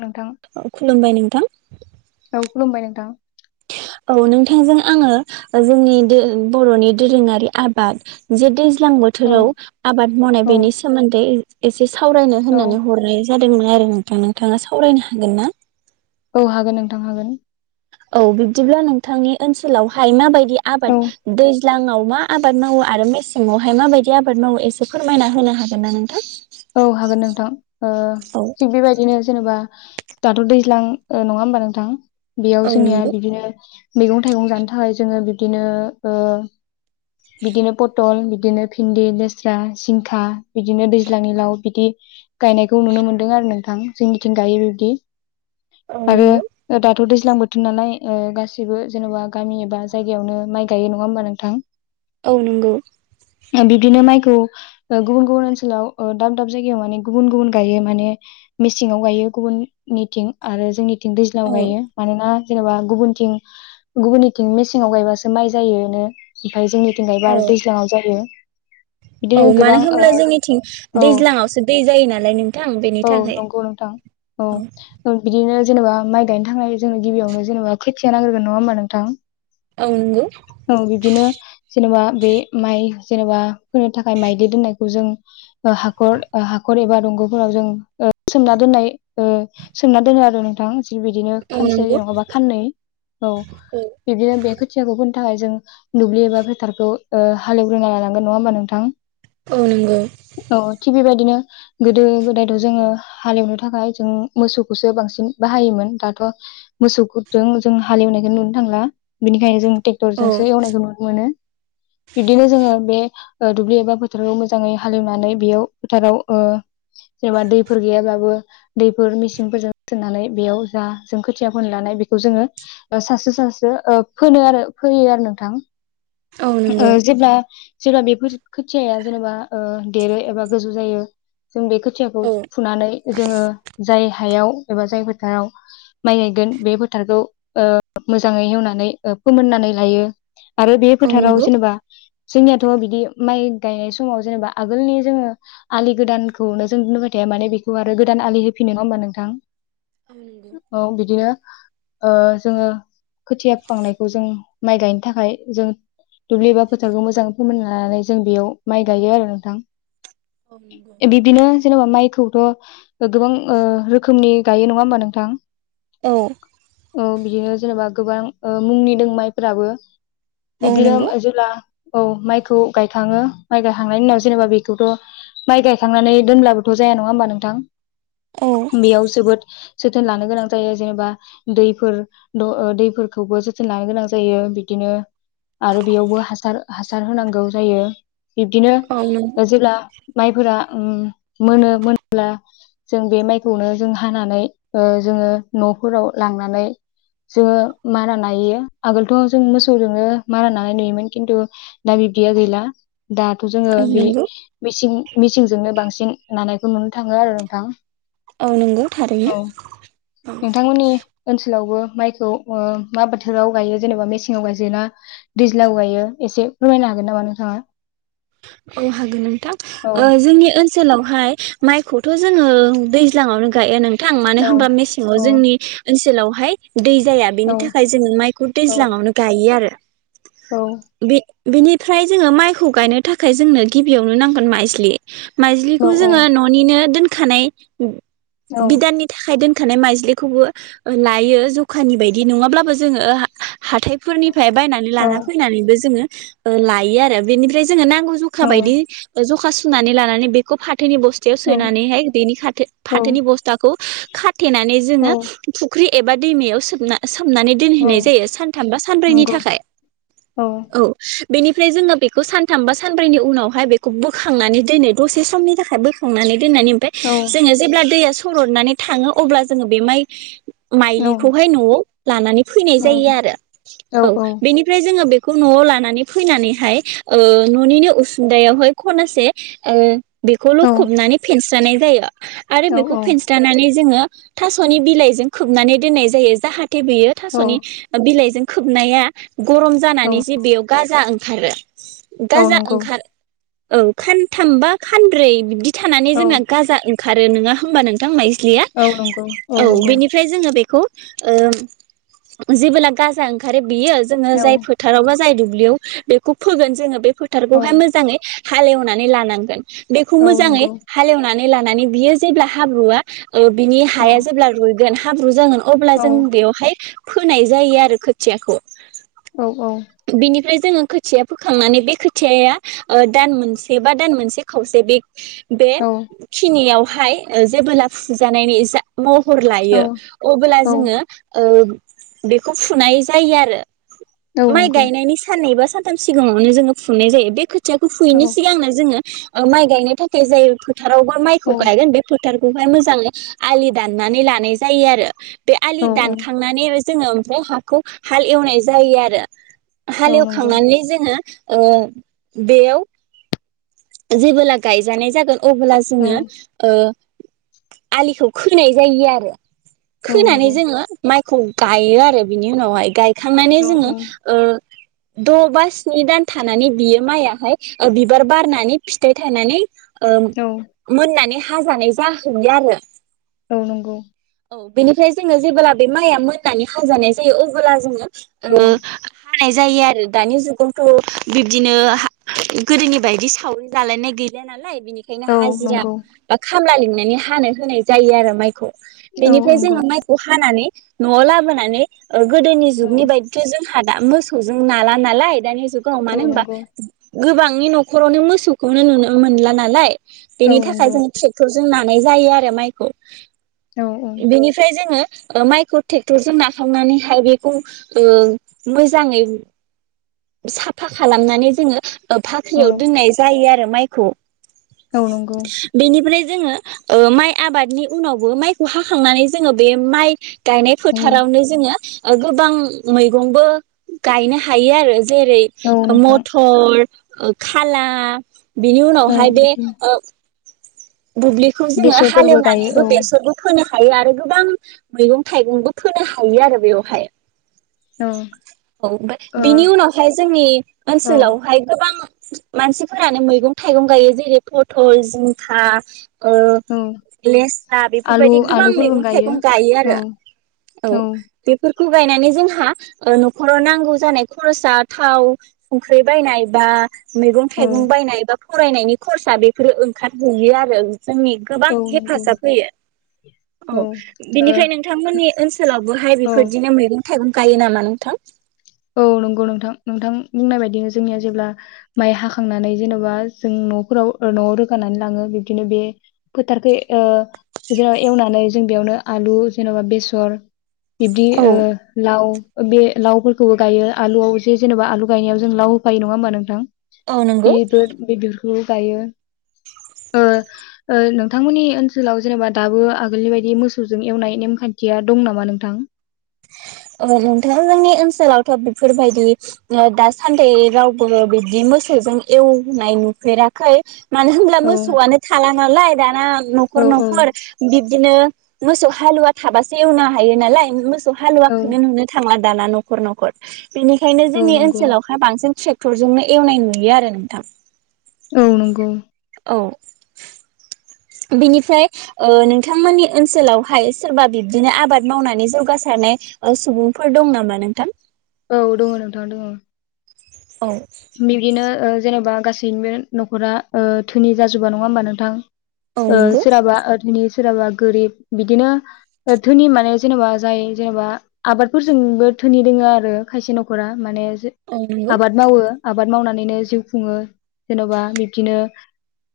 नोंथां खुलुमबाय नोंथां। औ खुलुमबाय नोंथां औ नोंथांजों आङो जोंनि दो बरनि दोरोङारि आबाद जे दै ज्लां औ बोथोराव आबाद मावनाय औ बेनि सोमोन्दै एसे सावरायनो औ होननानै हरनाय जादों। दोंमोन आरो नोंथां नोंथाङा सावरायनो हागोन ना? औ हागोन नोंथां हागोन। औ बिब्दिब्ला नोंथांनि ओनसोलावहाय माबाय दि औ आबाद दै ज्लांङाव मा आबाद मावो आरो मेसेंआवहाय माबायदि आबाद मावो एसे फोरमायना होनो हागोन ना नोंथां? औ हागोन नोंथां ओ औ थिग बेबायदिनो जेन'बा दाथ' दैज्लां ओ नङा हबा नोंथां? बेयाव औ जोंनिया नंगौ बिदिनो मैगं थाइगं जानो थाखाय जोङो बिब्दिनो ओ बिदिनो पटल बि दिनो भिन्दि, लेस्रा, सिंखा बिदिनो दै ज्लांनि लाव बिदि गायनायखौ नुनो मोन्दों आरो नोंथां जोंनिथिं गायो बेबिदि औ आरो नंगौ दा थ' दैज्लां बोथोर नालाय ओ गासिबो जेन'बा गामि एबा जायगायावनो माइ गाइयो नङा होमबा नोंथां? औ नोंगौ। ओ बिब्दिनो माइखौ ओ गुबुन गुबुन ओनसोलाव ओ दाब दाब जायगायाव माने गुबुन गुबुन गायो माने मेसिङाव गायो गुबुननिथिं आरो जोंनि थिं दैज्लाङाव गायो औ मानोना जेनोबा गुबुनथिं गुबुननिथिं मेसेङाव गायबासो माइ जायोनो। ओमफ्राय जोंनिथिं औ गायबा आरो दैज्लाङाव जायो। औ बिदिनो मानो गोबां होनब्ला ओ जोंनिथिं औ दैज्लाङावसो दै जायोना? लाय नों औ नंगौ नोंथां औ बिदिनो जेनोबा माइ गायनो थांनाय जोंनो गिबियावनो जेनोबा खोथिया नांग्रोगोन नङा होमबा नोंथां? औ नंगौ औ बिब्दिनो जेनोबा बे माइ जेनोबा फोनो थाखाय माइदि दोननायखौ जों हाखर हाखर एबा दंग'फोराव जों ओ सोमना दोननाय ओ सोमना दोनो आरो नोंथां। थिग बिदिनो औ खानसे नंगौ नङाबा खाननै औ बिबदिनो बे फोरनि थाखाय जों दुब्लि एबा फोथारखौ ओ हालेवग्रोना लानांगोन नङा होमबा नोंथां? औ नंगौ औ थिग बेबायदिनो गोदो गोदायथ' जोङो हालेवनो थाखाय जों मोसौखौसो बांसिन बाहायोमोन दाथ' मोसौफोरजों जों हालेवनायखौनो नुनो थांला बिनि खाय जों औ ट्रेक्टरजोंसो एवनायखौ नुनो मोनो। बिदिनो जोङो बे ओ दुब्लि एबा फोथाराव मोजाङै हालेवनानै बेयाव फोथाराव ओ जेनोबा दैफोर गैयाब्लाबो दैफोर मेसिनफोरजों थोनानै लायो बेयाव जा जों खोथिया फोनो लानाय बेखौ जोङो सासे सासे ओ फोनो आरो फोयो आरो नोंथां। औ नंगौ ओ जेब्ला जेब्ला बेफोर खोथियाया जेनोबा ओ देरो एबा गोजौ जायो जों बे खोथियाखौ औ फुनानै जोङो जाय हायाव एबा जाय फोथाराव माइ गायगोन बे फोथारखौ ओ मोजाङै एवनानै ओ फोमोननानै लायो। आरो बे औ फोथाराव नंगौ जेनेबा, जोंनियाथ' बिदि माइ गायनाय समाव जेनेबा आगोलनि जोङो आलि गोदानखौनो जों दुबबाय थाया माने बेखौ आरो गोदान आलि होफिनो नङा होनोमबा नोंथां, औ नंगौ औ बिदिनो ओ जोङो खोथिया फुखांनाय, खौ जों माइ गायनो थाखाय जों दुब्लि एबा फोथारखौ मोजाङै फोमोनना लानानै जों बेयाव माइ गायो आरो नोंथां, औ नंगौ बिदिनो जेनेबा माइखौथ' गोबां ओ रोखोमनि गायो नङा होमबा नोंथां, औ औ बिदिनो जेनेबा गोबां ओ मुंनिदों माइफ्राबो औ नंगौ बिबदिनो जेब्ला औ माइखौ गायखाङो माइ गायखांनायनि उनाव जेनेबा बेखौथ' माइ गायखांनानै दोनब्लाबोथ' जाया नङा होमबा नोंथां, औ बेयाव जोबोद, जोथोन लानो गोनां जायो जेनेबा दैफोर दैफोरखौबो जोथोन लानो गोनां जायो बिदिनो आरो बेयावबो हासार हासार होनांगौ जायो बिब्दिनो औ जेब्ला माइफोरा मोनो मोन्ला जों बे माइखौनो जों हानानै जोङो न'फोराव लांनानै जोङो मारा ना यो आगोलथ' जों मोसौजोंनो मारानानाय नुयोमोन खिन्थु दा बिब्दिया गैला दाथ' जोङो बे नंगौ मेसिं मिसिंजोंनो बांसिन नानायखौ नुनो थाङो आरो नोंथां औ नंगौ थारैनो औ औ नोंथांमोननि ओनसोल सोलावबो माइखौ मा बोथोराव गायो जेनेबा मेसेंआव गायजोना दैज्लाव गायो एसे फोरमायनो हागोन नामा नोंथाङा औ हागोन नोंथां औ जोंनि ओनसो ओनसोलावहाय माइखौथ' जोङो दैज्लाङावनो गायो नों थां मानो औ होनोमबा मेसेंआव औ जोंनि लावहाय दै जाया औ बेनि थाखाय जोङो माइखौ दैज्लाङावनो गायो आरो औ बे बेनिफ्राय जोङो माइखौ गायनो थाखाय जोंनो गिबियावनो नांगोन माइज्लि औ माइज्लिखौ जोङो न'निनो दोन खानाय औ बिदाननि थाखाय दोन खानाय माइज्लिखौबो लायो ज'खानि बायदि नङाब्लाबो जोङो हाथायफोरनिफ्राय बायनानै लाना फैनानैबो जोङो लायो आरो बेनिफ्राय जोंनो नांगौ जखा बायदि जखा सु सुनानै लानानै बेखौ फा फाथोनि बस्थायाव सोनानैहाय बेनि खाथो औ फाथोनि बस्थाखौ खाथेनानै औ जोङो फुख्रि एबा दैमायाव सोबना सोम नानै दोनहैनाय औ जायो सानथाम बा सानब्रैनि नंगौ थाखाय औ बेनिफ्राय जोङो बेखौ सान थामबा सानब्रैनि उनावहाय बेखौ बोखांनानै दिनै दसे समनि थाखाय बोखांनानै दोननानै ओमफाय औ जोंङो जेब्ला दैया थरनानै थाङो अब्ला जोङो बे माइ औ माइलिखौहाय न'आव लानानै फैनाय औ जायो आरो औ बेनिफ्राय जोङो बे खौ न'आव लानानै फैनानैहाय ओ न'निनो उसुंदायावहाय खनासे ओ बेखौल' औ खबनानै फेनस सानाय जायो। आरो औ बेखौ फेनस्लानानै जोङो थास'नि बिलाइजों खोबनानै दोननाय जायो जाहा थे बियो औ थास'नि बिलाइजों खोबनाया गरम औ जानानैसजे बेयाव गाजा ओं खारो। औ गाजा नंगौ ओंखार औ खानथामबा खानब्रै बिदि थानानै औ जोंना गाजा ओं खारो नोङा होमबा नोंथां मायज लिया औ नंगौ औ नंगौ बेनिफ्राय जोङो बेखौ ओ जेबोला गाजा ओंखारो बियो जोङो औ जाय फोथारावबा जाय दुब्लियाव बेखौ फोगोन जोङो बे औ फोथारखौहाय मोजाङै हालेवनानै लानांगोन। बेखौ औ मोजाङै नंगौ हालेवनानै लानानै बियो जेब्ला हाब्रुवा बिनि औ हाया जेब्ला रुय गोन हाब्रु जागोन। अब्ला औ जों बेवहाय फोनाय जायो आरो खोथियाखौ। औ-औ। बिनिफ्राय जोङो खो थिया फोखांनानै बे खोथियाया दान मोनसे बा दान मोनसे खावसे बे बे औ खिनियाव हाय ओ जेबोला फु जानायनि जा महर लायो अबला औ जोङो ओ बेखौ फुनाय जायो आरो। औ माइ नंगौ औ गायनायनि साननै बा सानथाम सिगाङावनो जोङो फुनाय जायो बे खोथिया। खोथियाखौ फुयैनि सिगांनो जोङो। ओ माइ गायनो थाखाय जोंफोर फोथारावबो औ माइखौ गायगोन बे फोथारखौहाय मोजाङै आलि दाननानै लानाय जायो आरो। बे औ आलि नंगौ औ दानखांनानै जोङो ओमफ्राय हाखौ हाल एवनाय जायो आरो हाल नंगौ एवखांनानै ओ बेयाव जेबोला गायजानाय जागोन। अब्ला औ जोङो। आलिखौ खोनाय जायो आरो। खोनानै जोङो माइ खौ‌ गायो आरो बिनि उनावहाय गाय खांनानै जोङो ओ। द बा स्नि दान थानानै बियो माइयाहाय बिबार बारनानै फिथाइ थानानै ओ मोननानै हाजानाय जाहैयो आरो औ नंगौ। औ बेनिफ्राय जोङो जेबोब्ला बे माइआ मोननानै हजानाय जायो अबोला जोङो। ओ नंगौ हाजानाय जायो आरो दानि जुग गावथ' बिब्दिनो गोदोनि बायदि सावरि जालायनाय गैला नालाय बिनिखायनो औ हाजिरा नंगौ बा खामला लिंनानै हानो होनाय जायो आरो माइखौ। बेनिफ्राय जोंहा माइखौ हानानै न'आव लाबोनानै। ओ गोदोनि जुगनि बायदिथ जों हादा मोसौजों नाला नालाय दानिया जुगाव औ नंगौ औ नंगौ मानोे होमबा औ गोबांनि न'खरावनो मोसौखौनो नुनो मोनला नालाय बेनि थाखाय जों ट्रेक्टर जों ना नाय जायो आरो माइखौ इदिनिफ्राय जोङो ओ माइखौ ट्रेक्टरजों नाखांनानैहाय बेखौ ओ मोजाङै साफा खालामनानै जोङो ओ भाख्रियाव दोननाय जायो आरो माइखौ औ नंगौ बेनिफ्राय जोङो ओ माइ आबादनि उनावबो माइ [inaudible] [unintelligible] गायनाय औ फोथारावनो जोङो आ गोदान जेरै औ ओ नोंथां मथर [unintelligible] [inaudible] बिनि औ उनावहाय बिदिनो बुब्लिखौ जों गायो बेसरफोरबो औ आरो गोबां मैगं थाइगंबो फोनो हायो आरो बेयावहाय औ औ ओ ओमफ्राय बिनि उन औ मानसिफोरानो मैगं थाइगं गायो जेरै पथल जिंखा ओ औ लेस्रा आलु बेफोरबायदि गोबां आलुफोरबो मैगं थाइगं गायो औ आरो औ बेफोर खौ गायनानै जोंहा ओ न नखराव नांगौ जानाय खरसा थाव संख्रि बायनाय बा मैगं औ थाइगं बायनाय बा फरायनायनि खरसा बेफोरो ओंखारहैयो आरो जोंनि गोबां औ नंगौ हेफाजाब होयो औ बिनिफ्राय नोंथांमोननि ओनसोलावबोहाय ओ औ बेफोरदिनो मैगं थाइगं गायो नामा नोंथां [inaudible] औ नं बिब्दि औ ओ बे लावफोर खौबो गायो आलुआव जे जेनेबा आलु गायनायाव नंगौ बेदर बेदर औ गायो ओ ओ नोंथांमोननि ओनसोलाव जेनेबा दाबो आगोलनि बायदि मोसौजों ओ नोंथाङा जोंनि ओनसोलावथ बेफोरबायदि ओ दासान्दि रावबो बिदि मोसौजों एवनाय नुफेराखै मानो होनब्ला औ मोसौआनो थाला नालाय दाना औ नखर औ नखर बि दिनो मोसौ हालुवा थाबासो एवनो हायो नालाय मो सौ औ हालुवखौनो नुनो थाङा दाना नखर नखर। बेनिखायनो औ जोंनि नंगौ ओनसोलावहाय बांसिन ट्रेक टरजोंनो एवनाय नुयो आरो नोंथां। औ नंगौ। औ। बिनिफ्राय ओ नोंथांमोननि ओनसोलावहाय सोरबा बिब्दिनो आबाद मावनानै जौगासारनाय सुबुंफोर दं नामा नोंथां? औ दङ नोंथां दङ औ। बिब्दिनो ओ जेन'बा गासैनिबो नखरा ओ धोनि जाजोबा नङा होमबा नोंथां। औ ओ नंगौ सोरहाबा ओ‌ धोनि सोरहाबा गोरिब बिदिनो धोनि माने जेनेबा जाय जेनेबा आबादफोरजोंबो धोनि रोङो आरो खायसे नखरा माने औ नंगौ आबाद मावो। आबाद मावनानैनो जिउ खुङो जेन'बा बिब्दिनो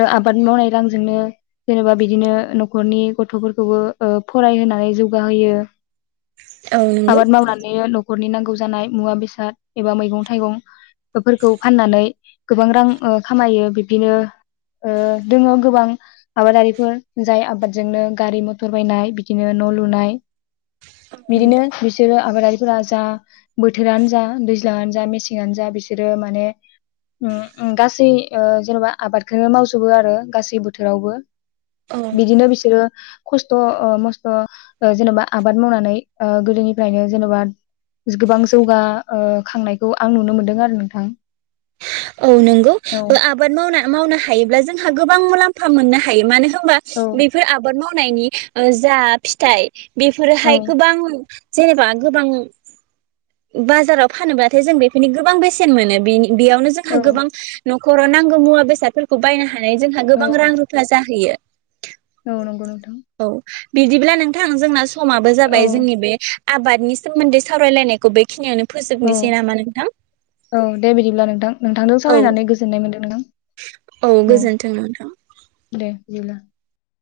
ओ आबाद मावनाय रांजोंनो जेन'बा बिदिनो नखरनि गथफोरखौबो ओ फरायहोनानै जौगाहोयो। औ नंगौ आाबाद मावनानै न खरनि नांगौ जानाय मुवा बेसाद एबा मैगं थाइगं बेफोरखौ फाननानै गोबां रां ओ खामायो बिब्दिनो ओ दोङो गोबां आबादारिफोर जाय आबादजोंनो गारि मटर बायनाय बिदिनो न लुनाय। बिदिनो बिसोरो आबादारिफोरा जा बोथोरानो जा दैज्लाङानो जा मेसेङानो जा बि ।सोरो माने उम उम गासै जेनेबा आबादखौनो मावजोबो आरो गासै बोथोरावबो औ बिदिनो बिसोरो खस्थ' ओ मस्थ' ओ जेनेबा आबाद मावनानै ओ गोदोनिफ्रायनो जेनेबा गोबां जौगा ओ खांनायखौ आं नुनो मोनदों आरो थां। औ नोंगौ आबाद मावना मावनो हायोब्ला जोंहा गो बां मुलाम्फा मोननो हायो। मानो होमबा औ बेफोर आबाद माव नायनि ओ जा फिथाइ औ बेफोरोहाय गोबां जेनेबा गोबां बाजाराव फानोबाथाय जों बेफोरनि गोबां बेसेन मोनो बेनि बेयावनो औ जोंहा गोबां न खराव नांगौ मुवा बेसादफोरखौ बायनो हायो जोंहा औ गोबां रां रुफा जाहैयो। औ नंगौ नोंथां औ बिदिब्ला नोंथां जोंना समाबो औ जाबाय जोंनि बे आबादनि सोमोन्दै सावरायलायनाय खौ बेखिनियावनो औ फोजोबनोसै नामा नोंथां औ दे बिदिब्ला नोंथां नोंथांजों औ सावरायनानै गोजोननाय मोनदों नोंथां औ गोजोन्थों नोंथां दे बिदिब्ला